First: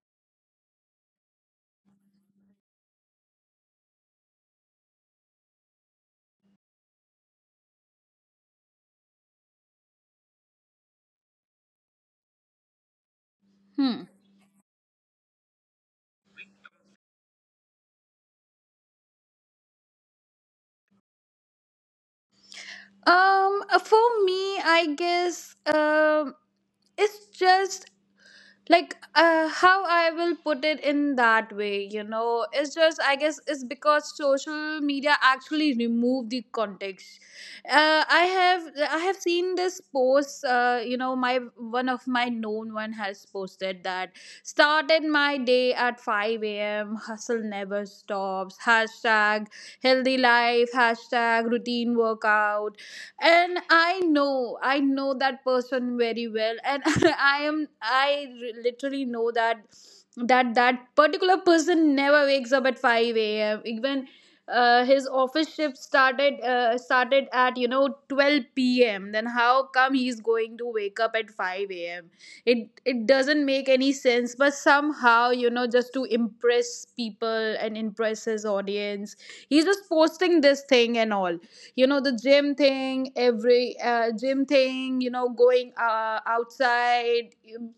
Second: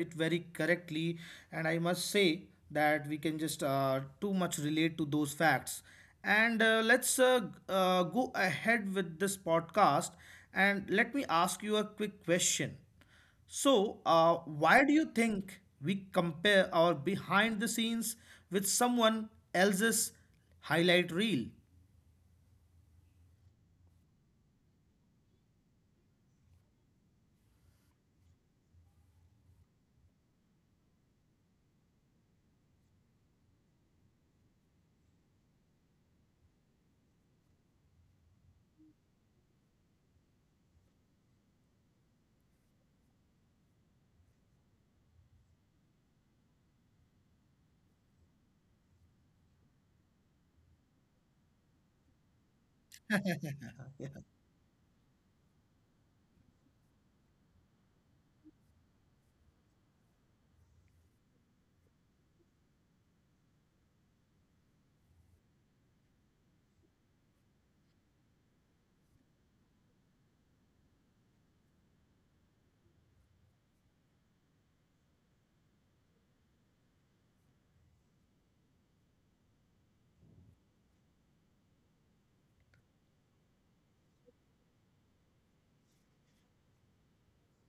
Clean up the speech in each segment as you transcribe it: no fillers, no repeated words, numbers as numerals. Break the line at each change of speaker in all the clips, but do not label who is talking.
it very correctly, and I must say that we can just too much relate to those facts. And let's go ahead with this podcast, and let me ask you a quick question. So,
Hmm.
why do you think we compare our behind the scenes with someone else's highlight reel?
For me, I guess it's just like how I will put it in that way. It's just I guess it's because social media actually remove the context. I have seen this post. My one of my known one has posted that started my day at 5 a.m. Hustle never stops. Hashtag healthy life. Hashtag routine workout. And i know i know that person very well and I literally know that particular person never wakes up at 5 a.m., even his office shift started at, you know, 12 p.m. Then how come he's going to wake up at 5 a.m.? It doesn't make any sense, but somehow, you know, just to impress people and impress his audience, he's just posting this thing and all. You know, the gym thing, every gym thing, you know, going outside,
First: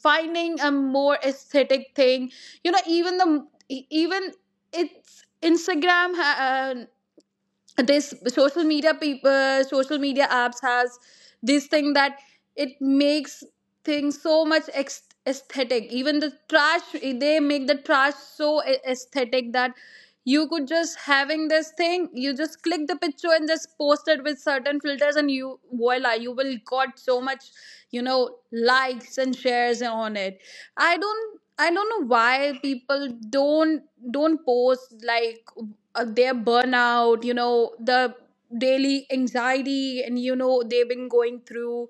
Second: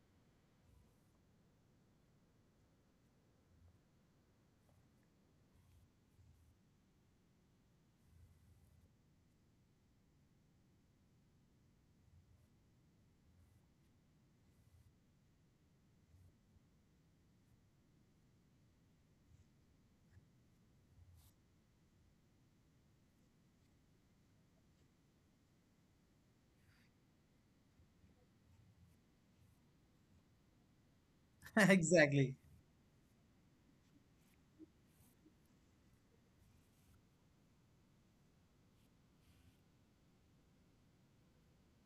finding a more aesthetic thing. You know, even it's instagram ha- uh, this social media apps has this thing, that it makes things so much aesthetic, even the trash, they make the trash so aesthetic, that you could just having this thing, you just click the picture and just post it with certain filters and you, voila, you will got so much, you know, likes and shares on it. I don't know
Exactly.
why people don't post like their burnout, you know, the daily anxiety, and you know they've been going through,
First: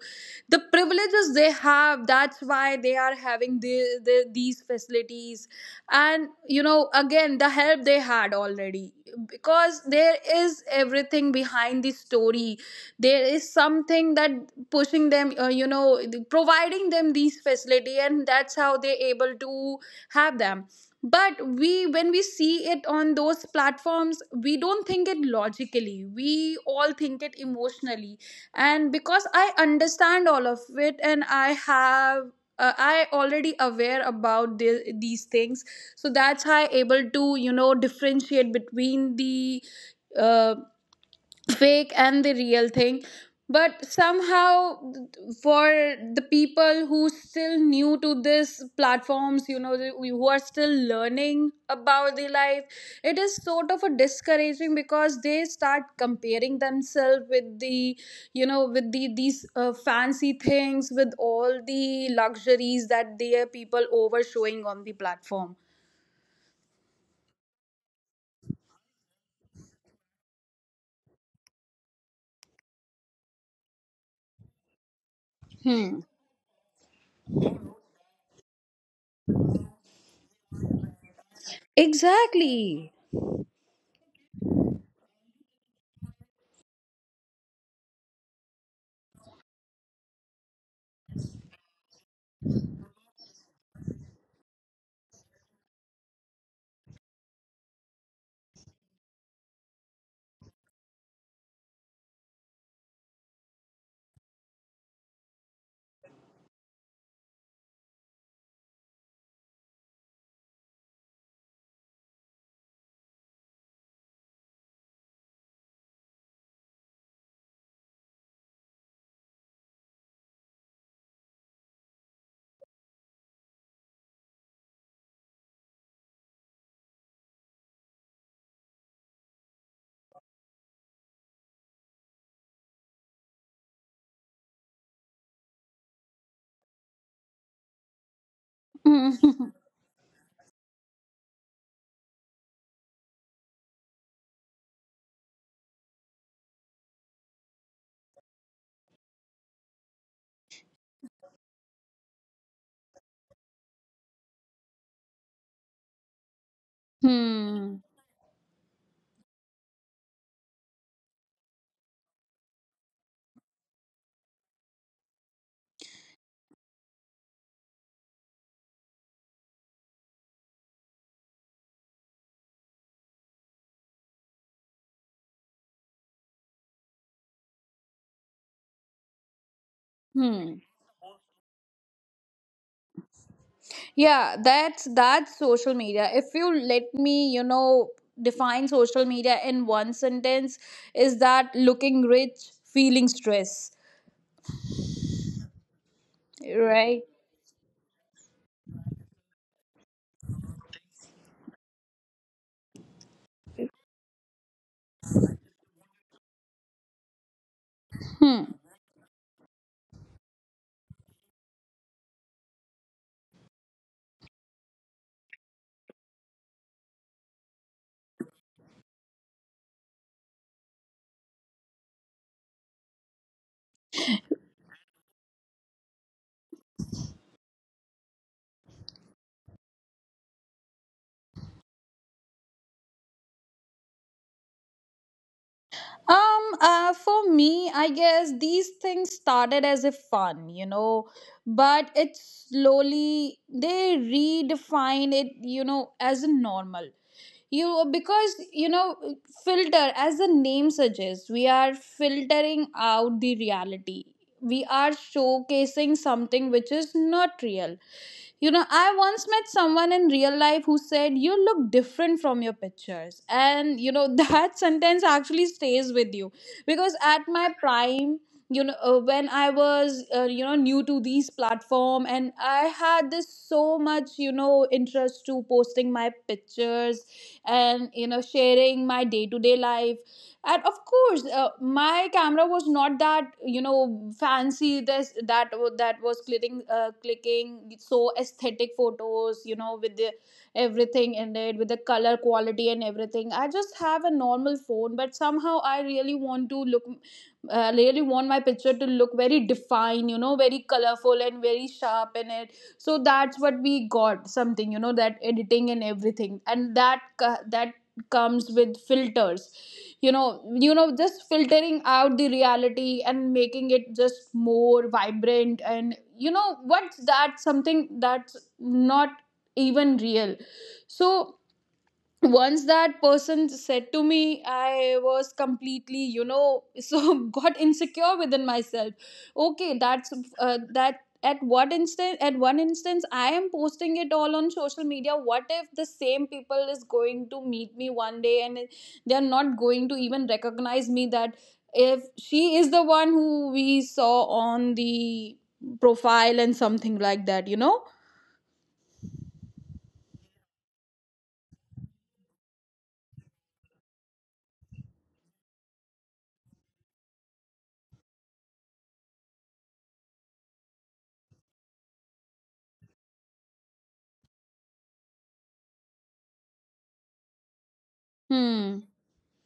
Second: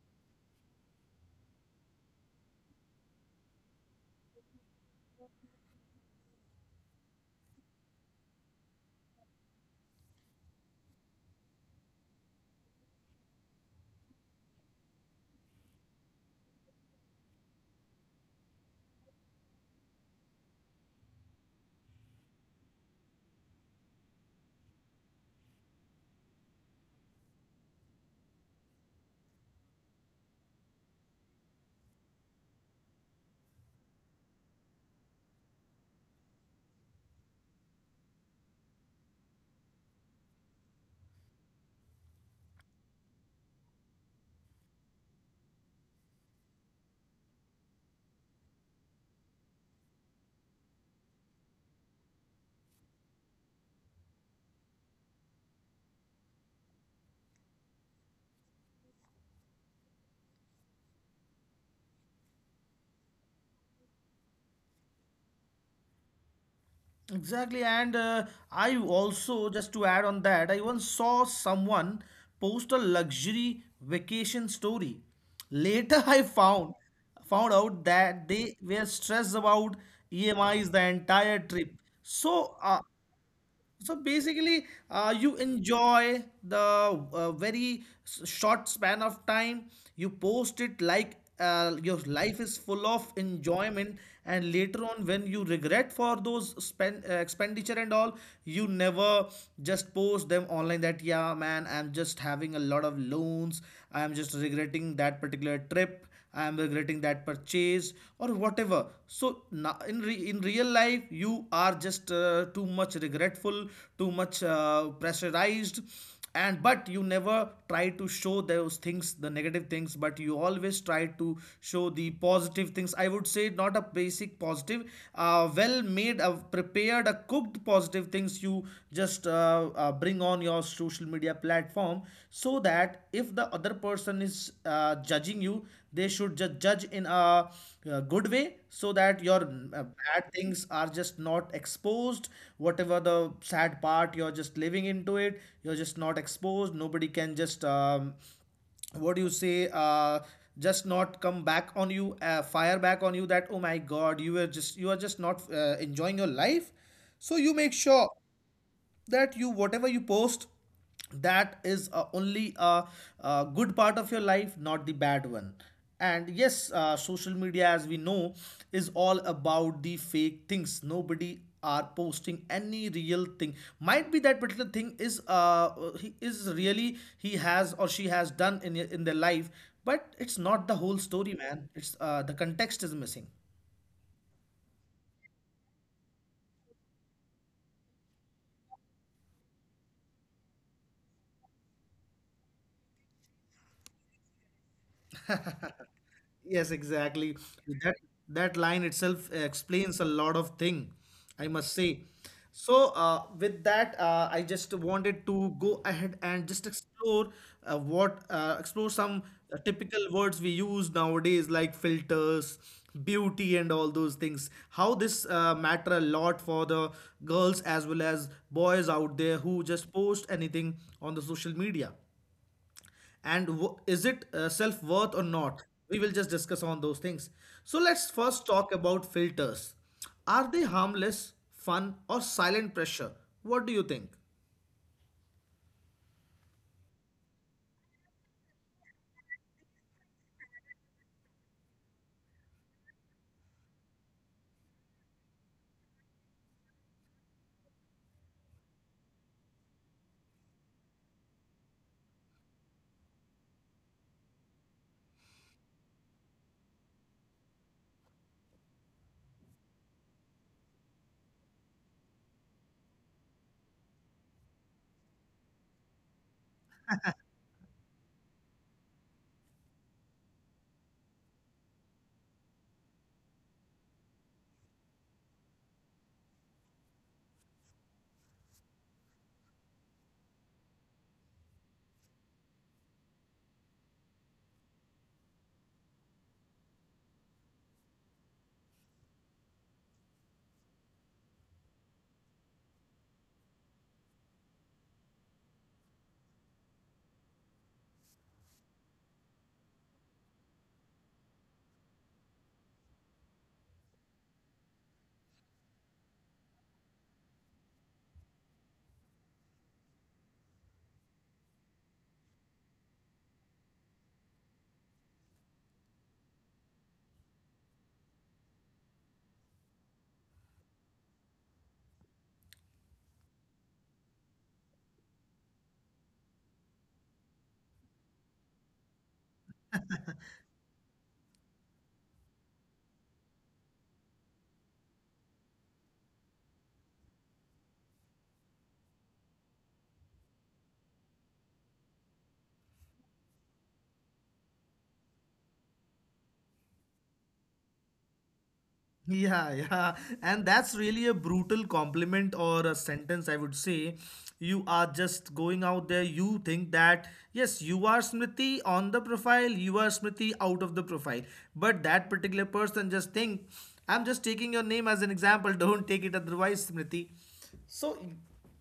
the privileges they have, that's why they are having these facilities, and you know, again, the help they had already, because there is everything behind the story. There is something that pushing them, you know, providing them these facility, and that's how they're able to have them. But we, when we see it on those platforms, we don't think it logically, we all think it emotionally. And because I understand all of it, and I already aware about these things, so that's how I able to, you know, differentiate between the uh, fake and the real thing. But somehow, for the people who still new to this platforms, you know, who are still learning about the life, it is sort of a discouraging because they start comparing themselves with the, you know, with the these fancy things, with all the luxuries that their people over showing on the platform.
Exactly, and I also just to add on that, I once saw someone post a luxury vacation story.
Hmm.
Later, I found out that they were stressed about EMIs the entire trip. So uh,
Exactly.
so basically, you enjoy the very short span of time. You post it like your life is full of enjoyment, and later on, when you regret for those spend expenditure and all, you never just post them online. That yeah, man, I'm just having a lot of loans. I'm just regretting that particular trip. I am regretting that purchase or whatever. So now in real life you are just too much regretful, too much pressurized, and but you never try to show those things, the negative things, but you always try to show the positive things. I would say, not a basic positive, well made a prepared a cooked cook the positive things you just bring on your social media platform, so that if the other person is judging you, they should just judge in a good way, so
Hmm.
that your bad things are just not exposed. Whatever the sad part, you're just living into it, you're just not exposed. Nobody can just what do you say, just not come back on you, fire back on you that, oh my god, you were just, you are just not enjoying your life. So you make
Hmm.
sure that you, whatever you post, that is only a good part of your life, not the bad one. And yes, social media, as we know, is all about the fake things. Nobody are posting any real thing. Might be that particular thing is, he is really, he has or she has done in their life, but it's not
Hmm.
the whole story, man. It's, the context is missing.
Yeah, that's social media. If you let me, you know, define social media in one sentence, is that looking rich, feeling stress,
Yes,
right?
exactly. That that line itself explains a lot of thing, I must say. So with that, I just wanted to go ahead and just explore,
Hmm.
what explore some typical words we use nowadays, like filters, beauty, and all those things. How this matter a lot for the girls as well as boys out there who just post anything on the social media, and is it self-worth or not? We will just discuss on those things. So let's first talk about filters. Are they harmless fun or silent pressure? What do you think?
For me, I guess these things started as a fun, you know, but it slowly they redefine it, you know, as a normal. You know, filter, as the name suggests, we are filtering out the reality, we are showcasing something which is not real. You know, I once met someone in real life who said, you look different from your pictures, and you know, that sentence actually stays with you, because at my prime, you know, when I was you know, new to these platform, and I had this so much, you know, interest to posting my pictures, and you know, sharing my day to day life. And of course my camera was not that, you know, fancy, this, that, that was clicking so aesthetic photos, you know, with the everything in it, with the color quality and everything. I just have a normal phone, but somehow I really want to look, I really want my picture to look very defined, you know, very colorful and very sharp in it. So that's what we got, something, you know, that editing and everything, and that comes with filters, you know you know, just filtering out the reality and making it just more vibrant, and you know what's that something that's not even real. So once that person said to me, I was completely, you know, so got insecure within myself. Okay, that's that at what instant at one instance I am posting it all on social media, what if the same people is going to meet me one day, and they are not going to even recognize me, that if she is the one who we saw on the profile, and something like that, you know.
Yeah, yeah. And that's really a brutal compliment or a sentence, I would say. You are just going out there, you think that, yes, you are Smriti on the profile, you are Smriti out of the profile. But that particular person just think, I'm just taking your name as an example, don't take it otherwise, Smriti.
Hmm.
So,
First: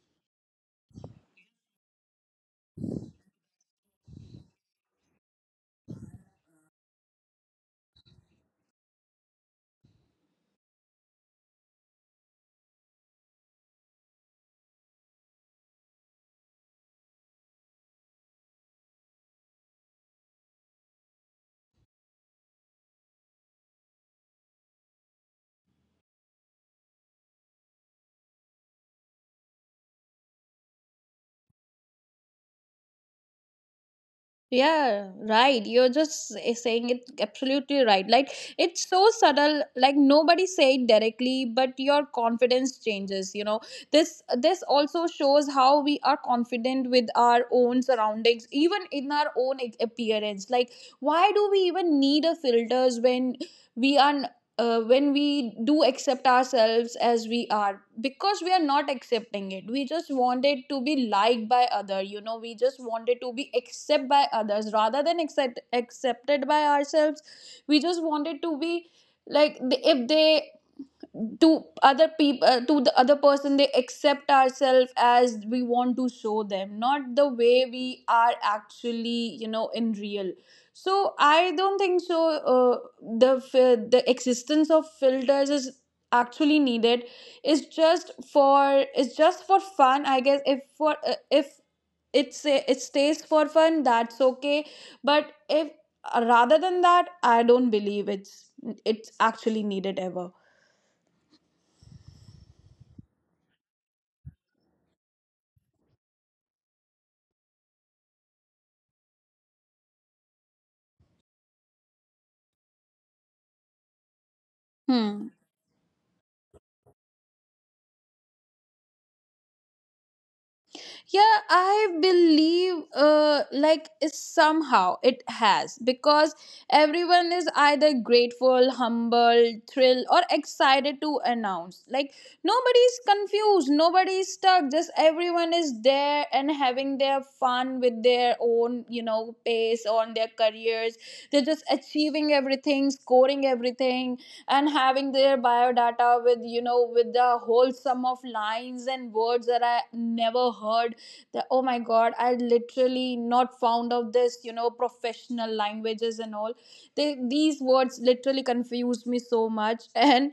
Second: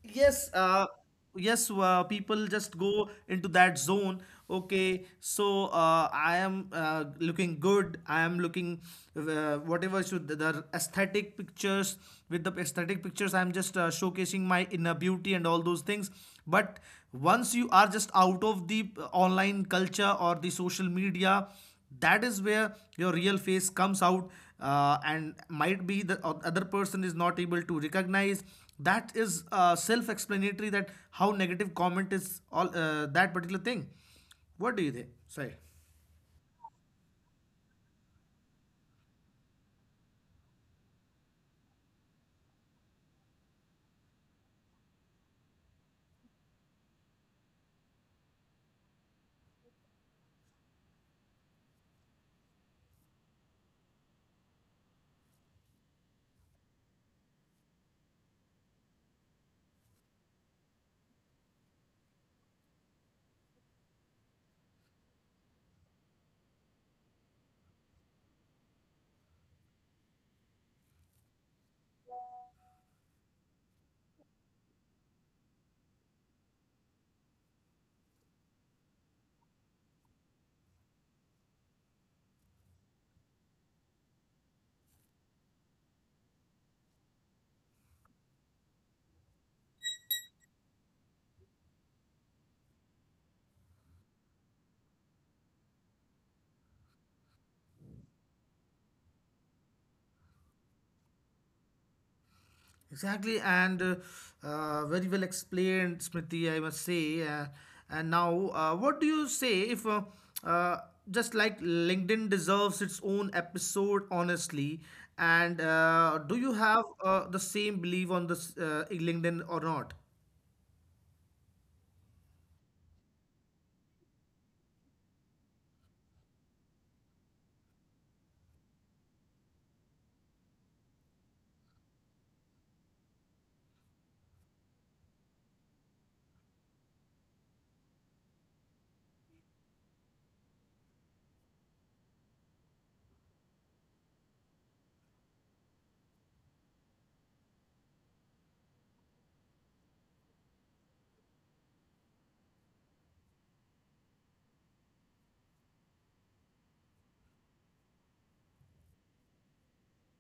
yes, yes people just go into that zone. Okay, so I am looking good, I am looking, whatever, should the aesthetic pictures, with the aesthetic pictures I'm just showcasing my inner beauty and all those things. But once you are just out of the online culture or the social media, that is where your real face comes out, and might be the other person is not able to recognize. That is self-explanatory that how negative comment is all, that particular thing. What do
Yeah,
you think?
right.
Sorry.
You're just saying it absolutely right. Like, it's so subtle, like nobody say it directly, but your confidence changes, you know. This also shows how we are confident with our own surroundings, even in our own appearance. Like, why do we even need a filters, we are when we do accept ourselves as we are, because we are not accepting it, we just want it to be liked by other, you know, we just want it to be accepted by others rather than accepted by ourselves. We just want it to be like, if they, to other people, to the other person, they accept ourselves as we want to show them, not the way we are actually, you know, in real. So I don't think so. Uh, the fi- the existence of filters is actually needed. It's just for it's just for fun, I guess. If it stays for fun, that's okay. But if rather than that, I don't believe it's actually needed ever.
Exactly, and very well explained, Smriti, I must say. And now, what do you say if, uh, just like LinkedIn deserves its own episode, honestly?
Hmm.
And do you have the same belief on this LinkedIn or not?
Yeah, I believe like, somehow it has, because everyone is either grateful, humble, thrilled or excited to announce. Like, nobody's confused, nobody's stuck, just everyone is there and having their fun with their own, you know, pace on their careers. They're just achieving everything, scoring everything, and having their biodata with, you know, with the whole sum of lines and words that I never heard, that, oh my god, I literally not found out this, you know, professional languages and all. These words literally confused me so much, and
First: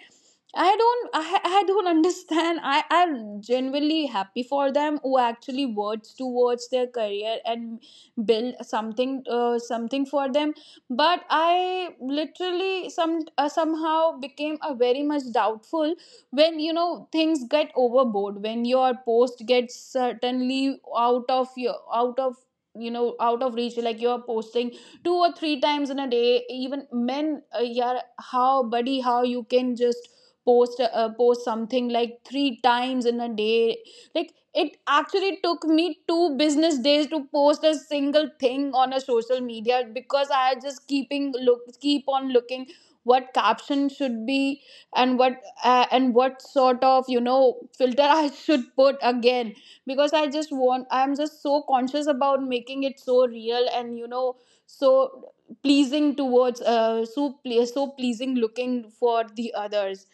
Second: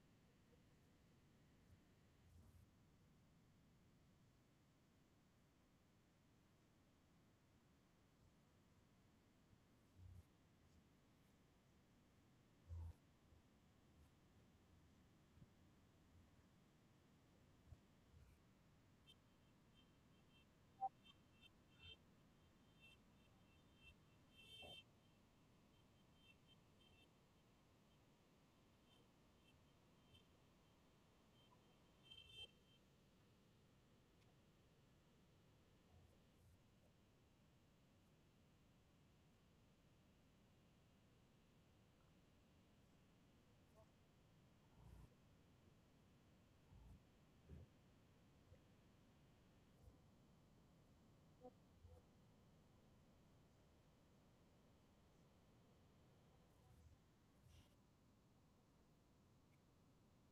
I don't understand. I'm genuinely happy for them who actually works towards their career and build something for them. But I literally somehow became a very much doubtful when, you know, things get overboard, when your post gets certainly out of your out of you know out of reach, like you're posting 2 or 3 times in a day, even, men, yeah, how, buddy, how you can just post something like 3 times in a day. Like, it actually took me 2 business days to post a single thing on a social media, because I just keep on looking what caption should be, and what, and what sort of, you know, filter I should put again, because I'm just so conscious about making it so real, and you know, so pleasing towards, so pleasing looking for the others.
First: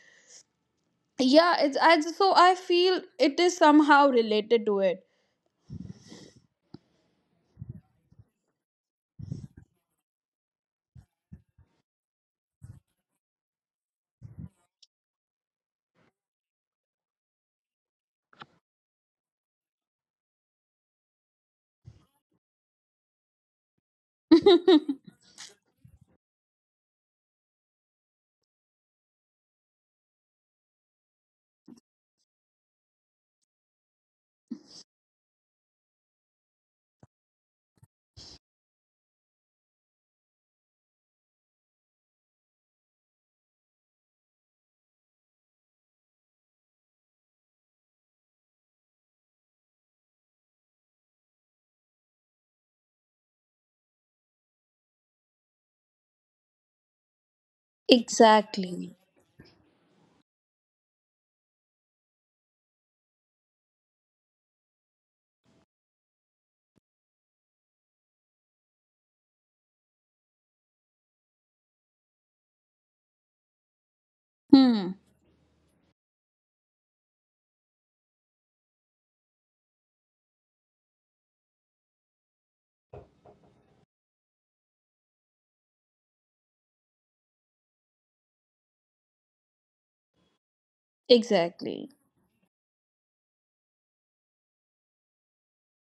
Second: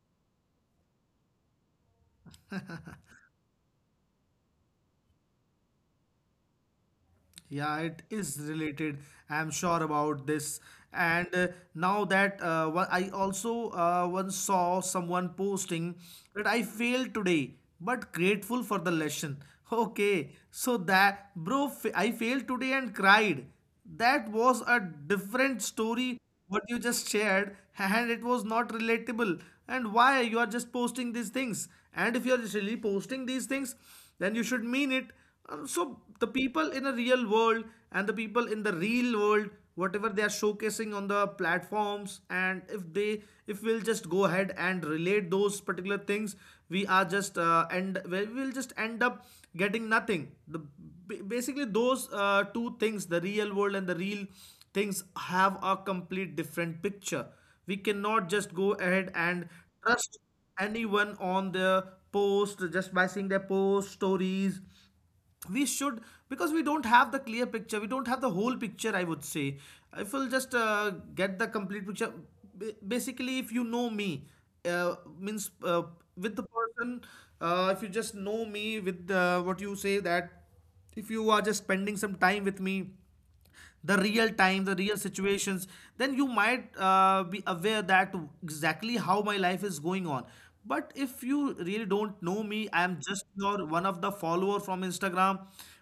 Yeah, it's I, just, so I feel it is somehow related to it.
Yeah, it is related. I'm sure about this. And now that I also once saw someone posting that I failed today, but grateful for the lesson. Okay, so that bro, I failed today and cried. That was a different story what you just shared, and it was not relatable. And why you are just posting these things? And if you are really posting these things, then you should mean it. So the people in a real world and the people in the real world, whatever they are showcasing on the platforms, and if we'll just go ahead and relate those particular things, we are just, end we will just end up getting nothing. The, basically those two things, the real world and the real things, have a complete different picture. We cannot just go
Exactly.
ahead and trust anyone on their post just by seeing their post stories. We should, because we don't have the clear picture, we don't have the whole picture, I would say. If we'll just get the complete picture, basically if you know me,
Hmm.
means, with the person, if you just know me with, what you say, that if you are just spending some time with me, the real time, the real situations, then you might be aware that exactly how my life is going on. But if you really
Exactly.
don't know me, I am just your one of the follower from Instagram,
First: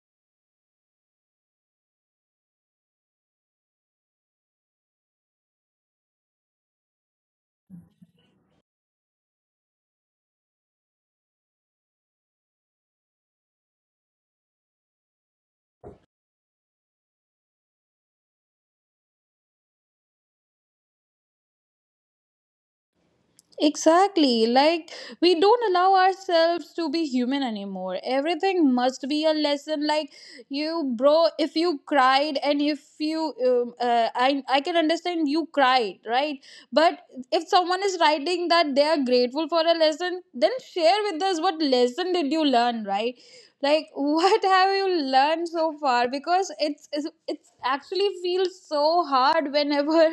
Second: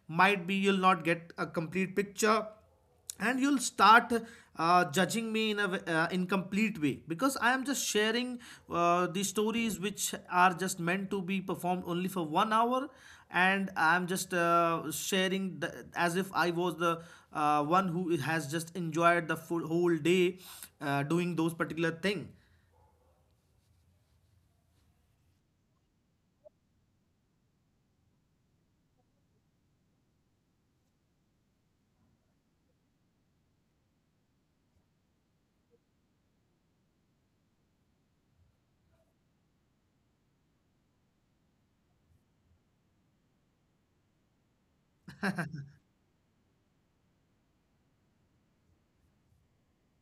might be you'll not get a complete picture, and you'll start judging me in a, incomplete way, because I am just sharing the stories which are just meant to be performed only for 1 hour, and I'm just sharing the, as if I was the, one who has just enjoyed the full whole day, doing those particular thing.
Exactly. Like, we don't allow ourselves to be human anymore. Everything must be a lesson. Like, you, bro, if you cried and if you, I can understand you cried, right? But if someone is writing that they are grateful for a lesson, then share with us what lesson did you learn, right? Like, what have you learned so far? Because it's actually feels so hard whenever,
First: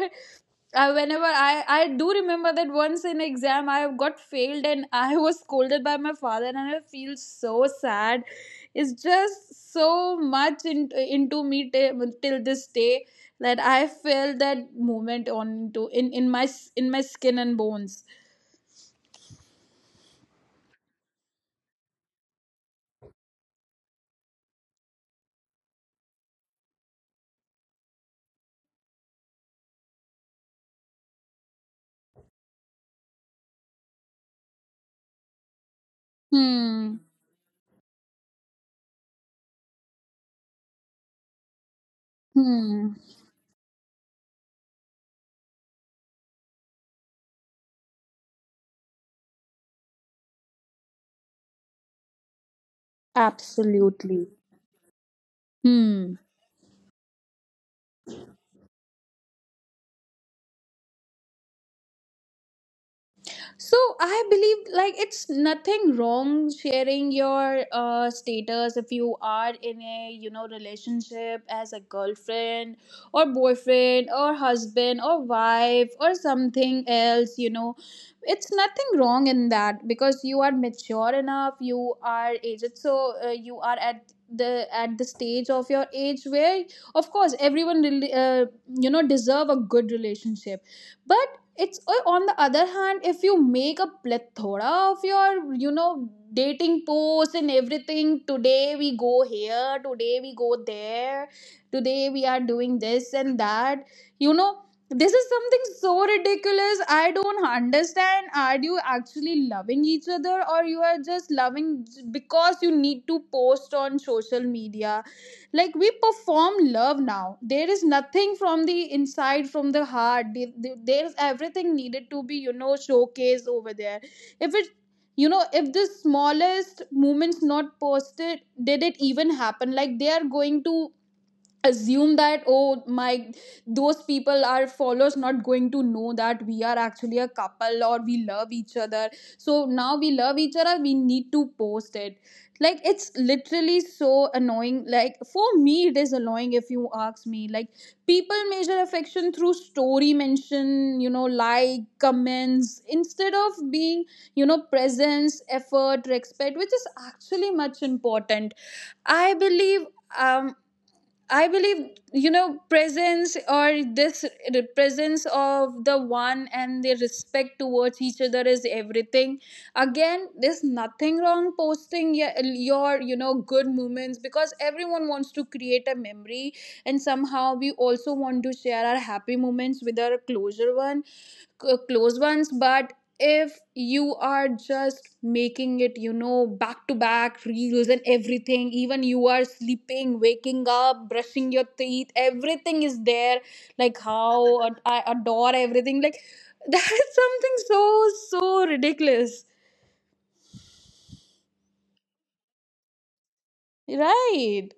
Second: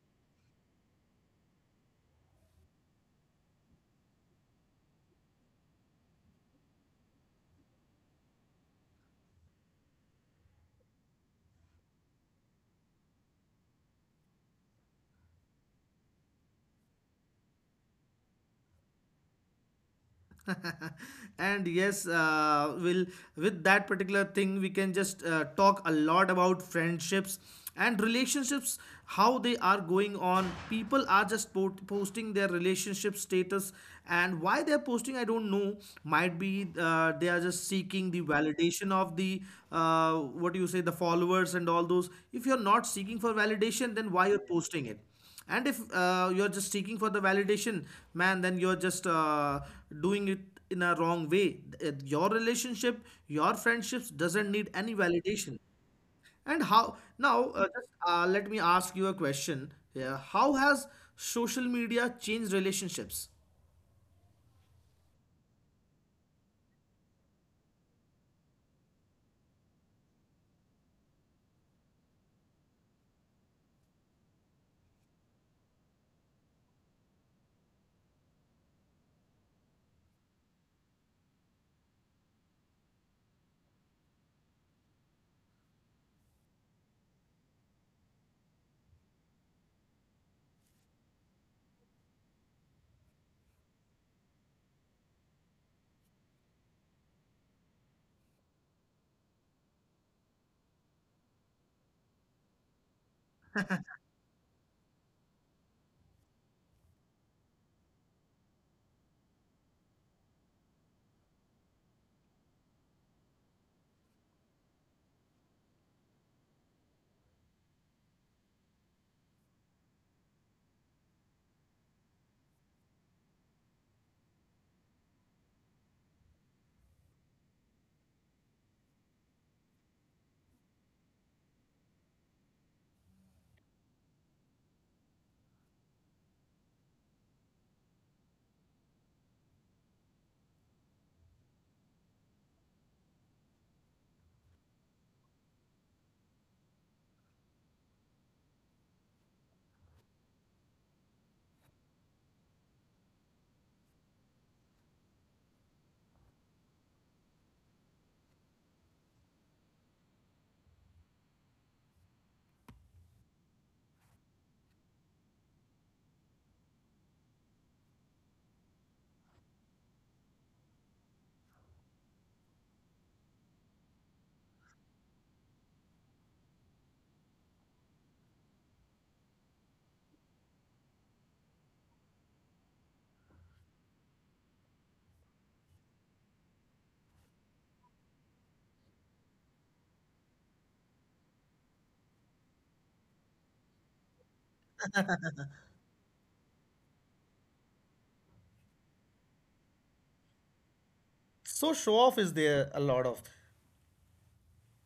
whenever I do remember that once in exam I got failed and I was scolded by my father and I feel so sad. It's just so much into me, till this day, that I feel that moment on to, in my skin and bones.
And yes, will, with that particular thing we can just talk a lot about friendships and relationships. How they are going on, people are just posting their relationship status, and why they're posting, I don't know. Might be
Hmm.
they are just seeking the validation of the, uh, what do you say, the followers and all those. If you're not
Hmm.
seeking for validation, then why you're posting it? And if you're just seeking for the validation, man, then you're just doing it in a wrong way. Your relationship, your friendships doesn't
Absolutely.
need any validation.
Hmm.
And how now, just let me ask you a question. Yeah, how has social media changed relationships?
So I believe like it's nothing wrong sharing your status if you are in a relationship as a girlfriend or boyfriend or husband or wife or something else, you know. It's nothing wrong in that because you are mature enough, you are aged, so you are at the stage of your age where of course everyone really, you know, deserve a good relationship. But it's on the other hand, if you make a plethora of your, you know, dating posts and everything. Today we go here, today we go there, today we are doing this and that, you know. This is something so ridiculous. I don't understand, are you actually loving each other or you are just loving because you need to post on social media? Like, we perform love now. There is nothing from the inside, from the heart. There's everything needed to be, you know, showcased over there. If it, you know, if the smallest moments not posted, did it even happen? Like, they are going to assume that, oh my, those people, our followers, not going to know that we are actually a couple or we love each other. So now we love each other, we need to post it. Like, it's literally so annoying. Like, for me, it is annoying if you ask me. Like, people measure affection through story mention, you know, like comments, instead of being, you know, presence, effort, respect, which is actually much important, I believe. um I believe, you know, presence or this, the presence of the one and the respect towards each other is everything. Again, there's nothing wrong posting your, you know, good moments, because everyone wants to create a memory and somehow we also want to share our happy moments with our closer one, close ones. But if you are just making it, you know, back to back reels and everything, even you are sleeping, waking up, brushing your teeth, everything is there. Like, how I adore everything. Like, that is something so so ridiculous.
So, show off is there a lot of.
Right.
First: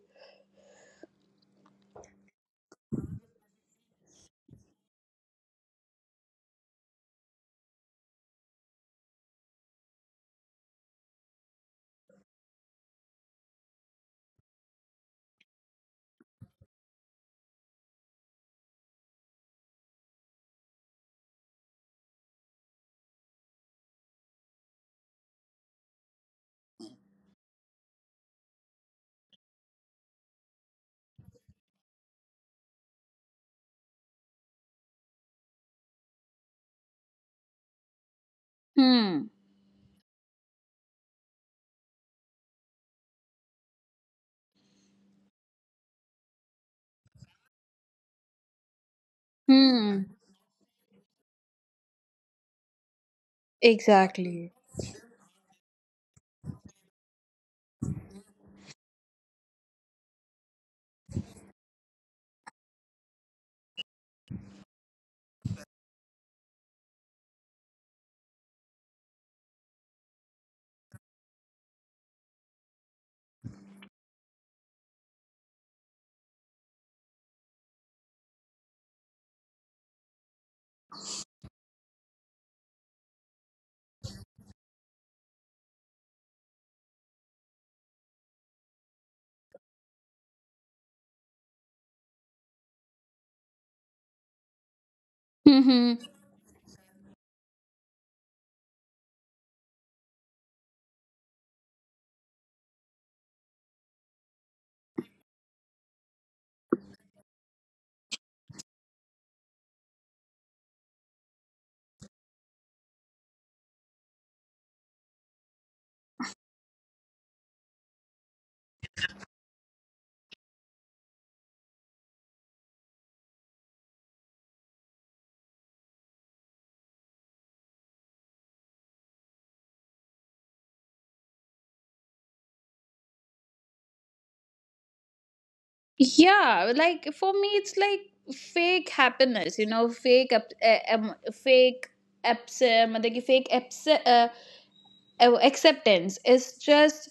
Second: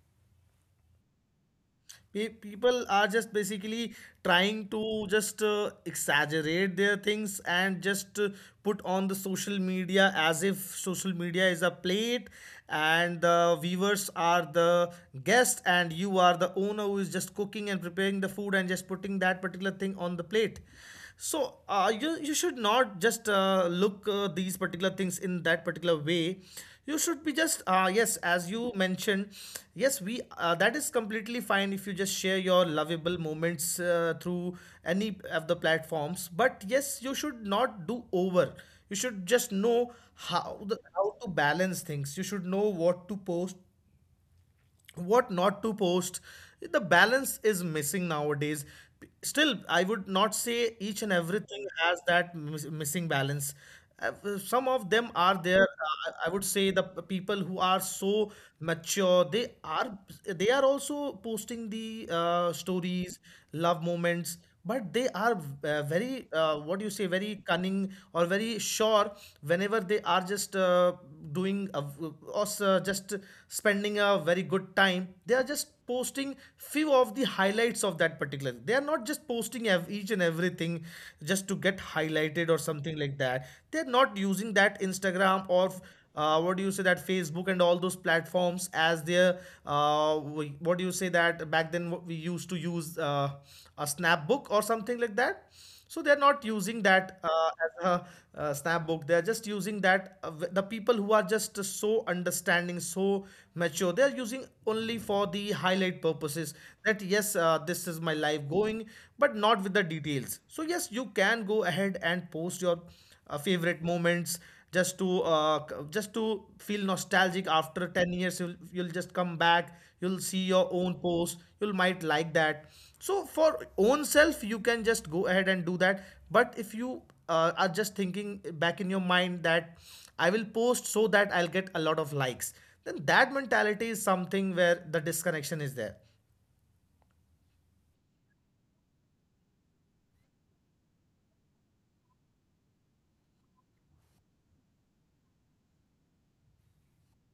People are just basically trying to just exaggerate their things and just put on the social media, as if social media is a plate and the viewers are the guest and you are the owner who is just cooking and preparing the food and just putting that particular thing on the plate. So you should not just look these particular things in that particular way. You should be just, yes, as you mentioned, yes, we that is completely fine if you just share your lovable moments through any of the platforms. But yes, you should not do over. You should just
Hmm.
know how how to balance things. You should know what to post, what not to post. The balance is missing nowadays. Still, I would
Hmm.
not say each and everything has that missing balance. Some
Exactly.
of them are there, I would say the people who are so mature, they are also posting the stories, love moments, but they are very, what do you say, very cunning or very sure, whenever they are just doing a, just spending a very good time, they are just posting few of the highlights of that particular. They are not just posting each and everything just to get highlighted or something like that. They're not using that Instagram or, what do you say, that Facebook and all those platforms as their, uh, what do you say, that back then we used to use, a Snapbook or something like that. So
Hmm.
they're not using that as a, Snapbook. They're just using that, the people who are just so understanding, so mature. They're using only for the highlight purposes. That yes, this is my life going, but not with the details. So yes, you can go ahead and post your favorite moments just to just to feel nostalgic after 10 years you'll just come back. You'll see your own post, you'll might like that. So for own self you can just go ahead and do that, but if you are just thinking back in your mind that I will post so that I'll get a lot of likes, then that mentality is something where the disconnection is there.
Yeah, like for me, it's like fake happiness, you know, fake, fake absent, मतलब कि fake absent, acceptance is just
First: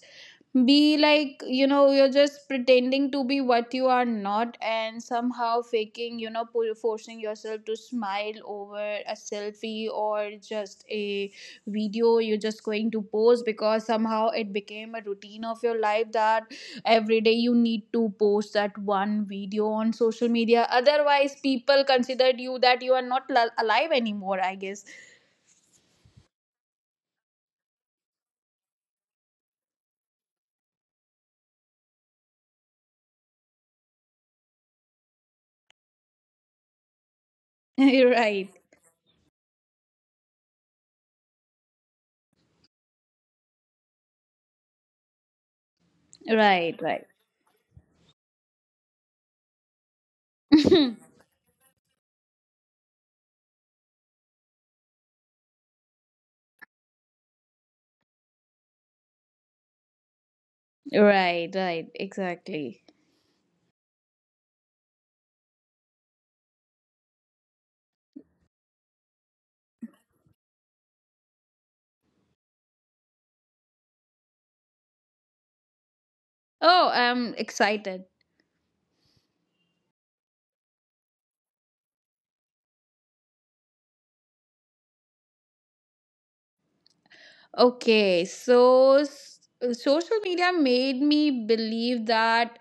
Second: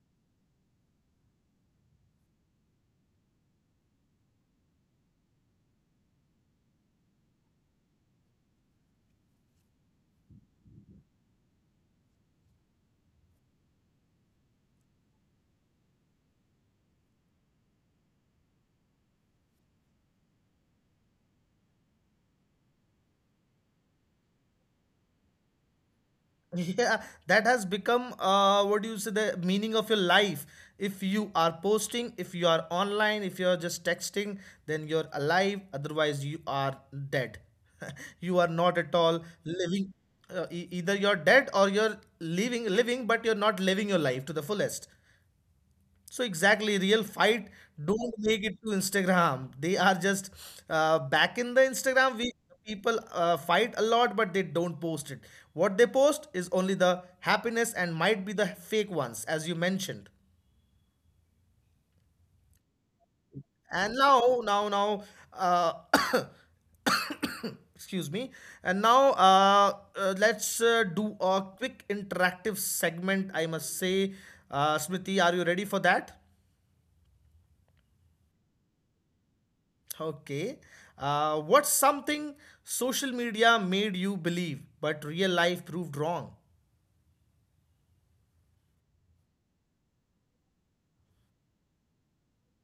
be like, you know, you're just pretending to be what you are not and somehow faking, you know, forcing yourself to smile over a selfie or just a video. You're just going to post because somehow it became a routine of your life that every day you need to post that one video on social media, otherwise people considered you that you are not li- alive anymore, I guess.
Yeah, that has become what do you say, the meaning of your life. If you are posting, if you are online, if you are just texting, then you're alive. Otherwise, you are dead. You are
Right.
not at all living. Either you're dead or you're living, but you're not living your life to the fullest. So exactly,
Right.
real fight don't make it to Instagram. They are just
Right.
back in the Instagram. We people fight a lot, but they don't post it. What they post is only the happiness and might be the fake ones, as you mentioned.
Right, right, exactly.
And now, uh, excuse me. And now, let's do a quick interactive segment. I must say, Smriti, are you ready for that?
Oh, I'm excited.
Okay. What's something social media made you believe, but real life proved wrong?
Okay, so social media made me believe that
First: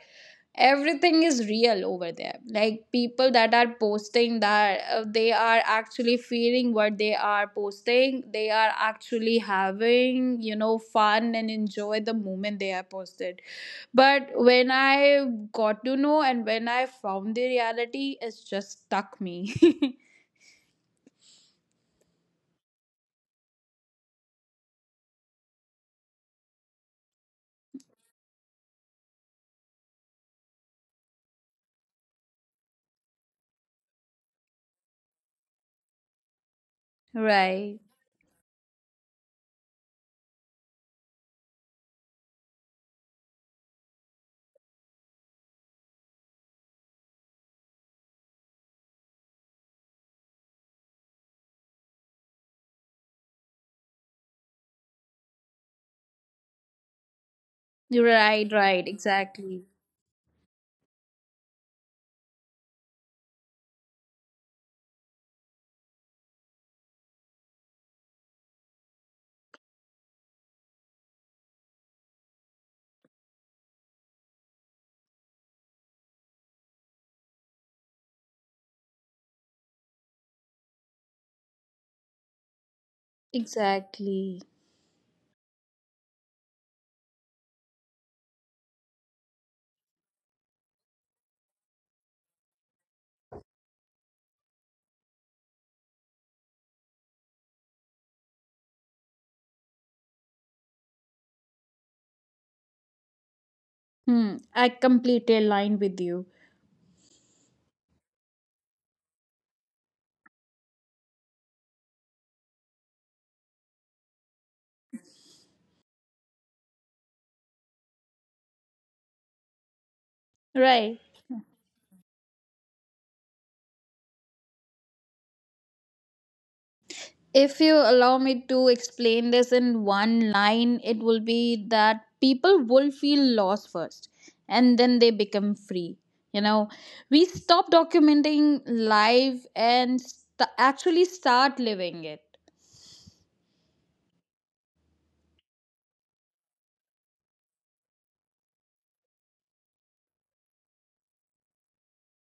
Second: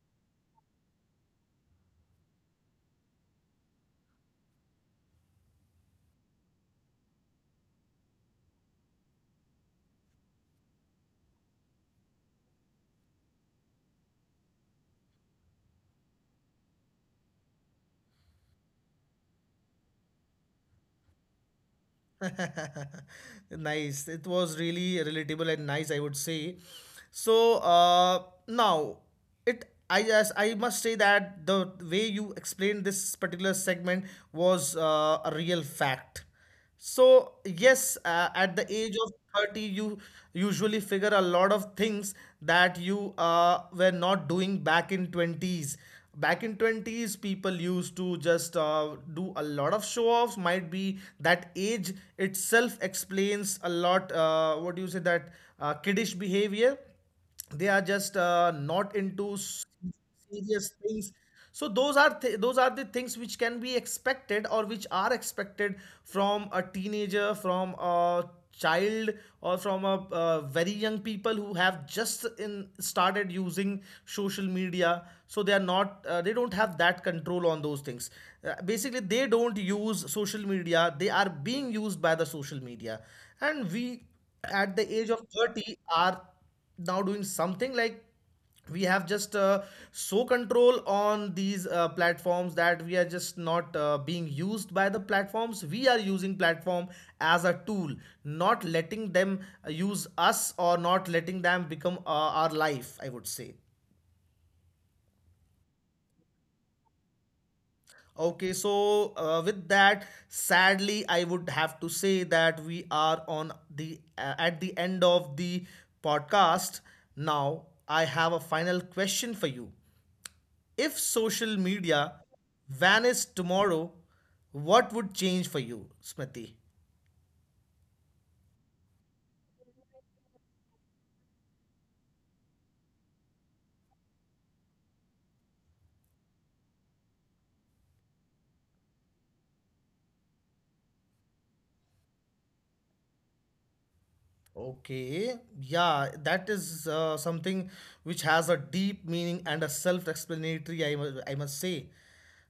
everything is real over there. Like, people that are posting that they are actually feeling what they are posting, they are actually having, you know, fun and enjoy the moment they are posted. But when I got to know and when I found the reality, it's just stuck me.
Nice. It was really relatable and nice, I would say. So now it I just I must say that the way you explained this particular segment was a real fact. So
Right.
yes, at the age of 30, you usually figure a lot of things that you were not doing back in 20s. Back in 20s, people used to just do a lot of show offs. Might be that age itself explains a lot. Uh, what do you say, that kiddish behavior. They are just
Right, right,
not into
exactly.
serious things. So those are those are the things which can be expected or which are expected from a teenager, from a child, or from a very young people who have just in started using social media. So they are not they don't have that control on those things. Uh, basically they don't use social media, they are being used by the social media. And we
Exactly.
at the age of 30 are now doing something like we have just so control on these platforms that we are just not being used by the platforms. We are using platform as a tool, not letting them use us, or not letting them become our life, I would say.
Hmm, I completely align with you.
Okay, so with that, sadly, I would have to say that we are on the at the end of the podcast. Now, I have a final question for you. If
Right.
social media vanished tomorrow, what would change for you, Smriti?
If you allow me to explain this in one line, it will be that people will feel lost first and then they become free. You know, we stop documenting life and actually start living it.
Okay, yeah, that is something which has a deep meaning and a self-explanatory, I must say.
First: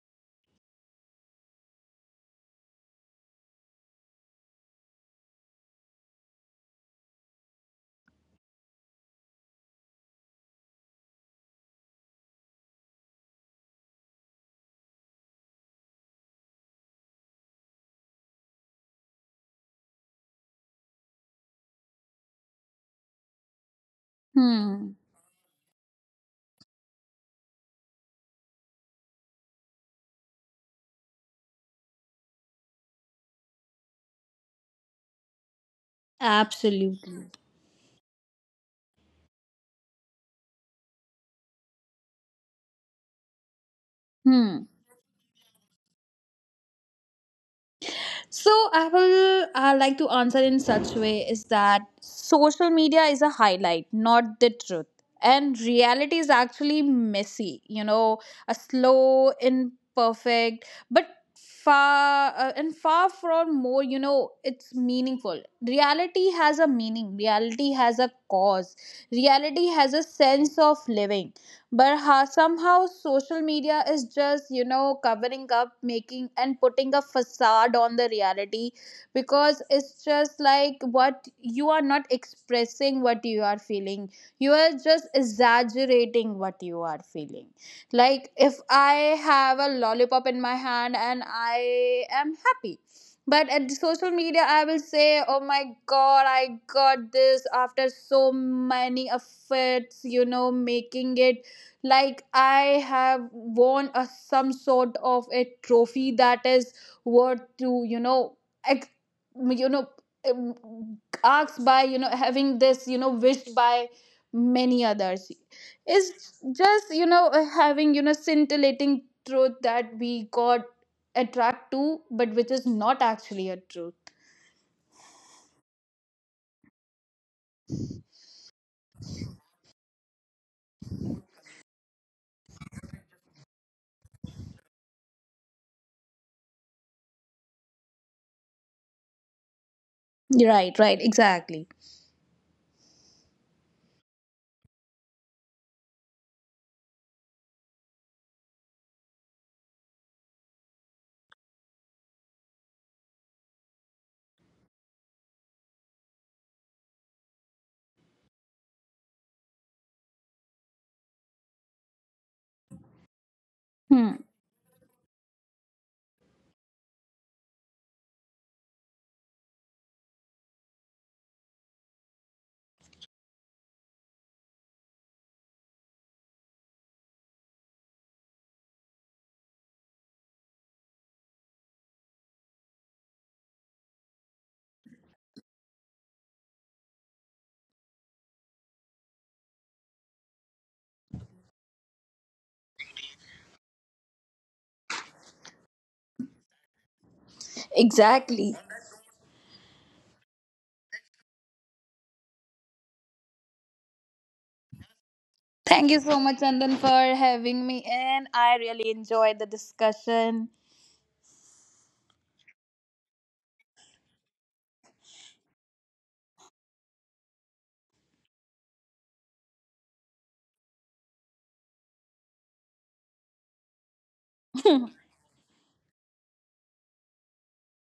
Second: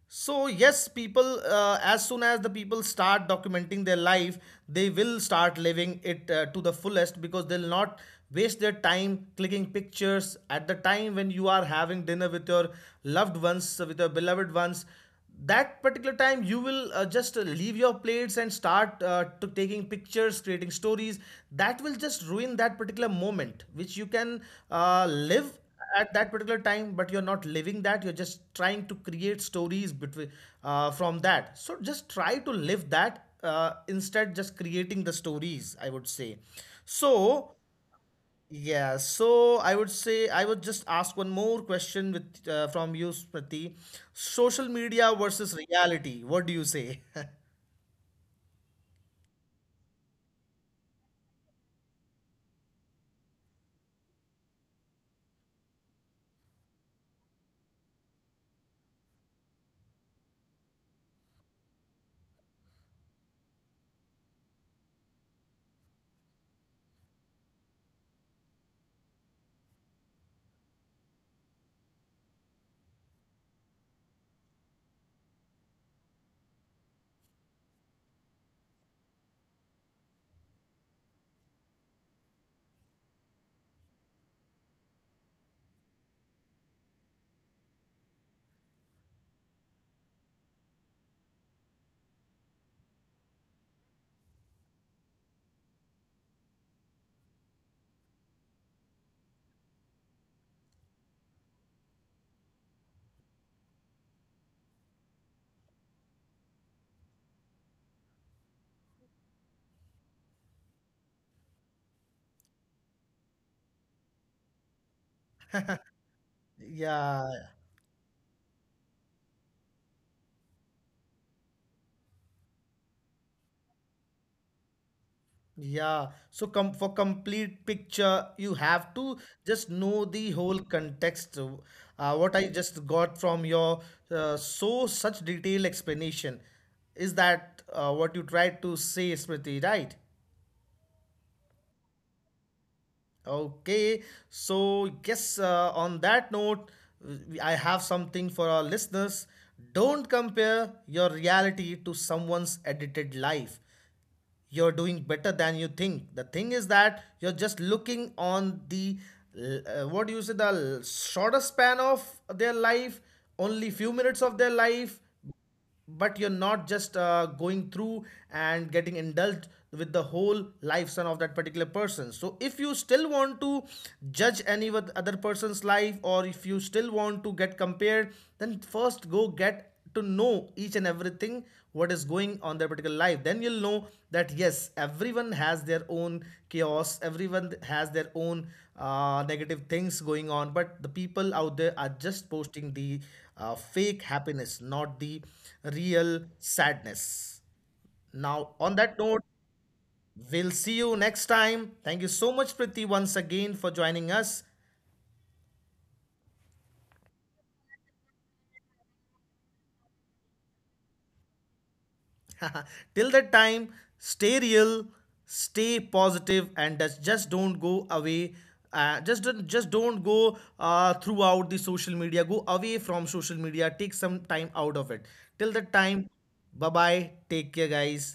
So yes, people, as soon as the people start documenting their life, they will start living it to the fullest, because they'll not waste their time clicking pictures at the time when you are having dinner with your loved ones, with your beloved ones. That particular time you will just leave your plates and start to taking pictures, creating stories. That will just ruin that particular moment which you can
Hmm,
live at that particular time. But you're not living that, you're just trying to create stories between from that. So just try to live that, instead just creating the stories, I would say.
absolutely.
So yeah, so I would say I would just ask one more question with from you, Smriti. Social
Hmm.
media versus reality. What do you say?
So I will like to answer in such way is that social media is a highlight, not the truth. And reality is actually messy, you know, a slow, imperfect, but far and far from more, you know, it's meaningful. Reality has a meaning. Reality has a cause. Reality has a sense of living, but ha, somehow social media is just, you know, covering up, making and putting a facade on the reality. Because it's just like, what you are not expressing, what you are feeling, you are just exaggerating what you are feeling. Like, if I have a lollipop in my hand and I am happy, but at social media I will say, oh my god, I got this after so many efforts, you know, making it. Like, I have won a some sort of a trophy that is worth to, you know, ex- you know, um, asked by, you know, having this, you know, wished by many others, is just, you
Yeah,
know, having, you know, scintillating truth that we got attract to, but which is not actually a truth.
yeah. So com for complete picture, you have to just know the whole context of. What I just got from your so such detailed explanation is that what you tried to say, Smriti, right?
Right, right, exactly.
Okay, so yes, on that note, I have something for our listeners. Don't compare your reality to someone's edited life. You're doing better than you think. The thing is that you're just looking on the what do you say, the shorter span of their life, only few minutes of
Hmm.
their life. But you're not just going through and getting indulged with the whole lifespan of that particular person. So if you still want to judge any with other person's life, or if you still want to get compared, then first go get to know each and everything, what is going on their particular life. Then you'll know that yes, everyone has their own chaos, everyone has their own negative things going on. But the people out there are just posting the fake happiness, not the real sadness. Now
Exactly.
on that note, we'll see you next time. Thank you so much, Priti, once again for joining us.
Thank you so much, Andan, for having me in. I really enjoyed the discussion.
Till that time, stay real, stay positive, and just don't go away. Just don't go throughout the social media. Go away from social media. Take some time out of it. Till that time, bye bye. Take care, guys.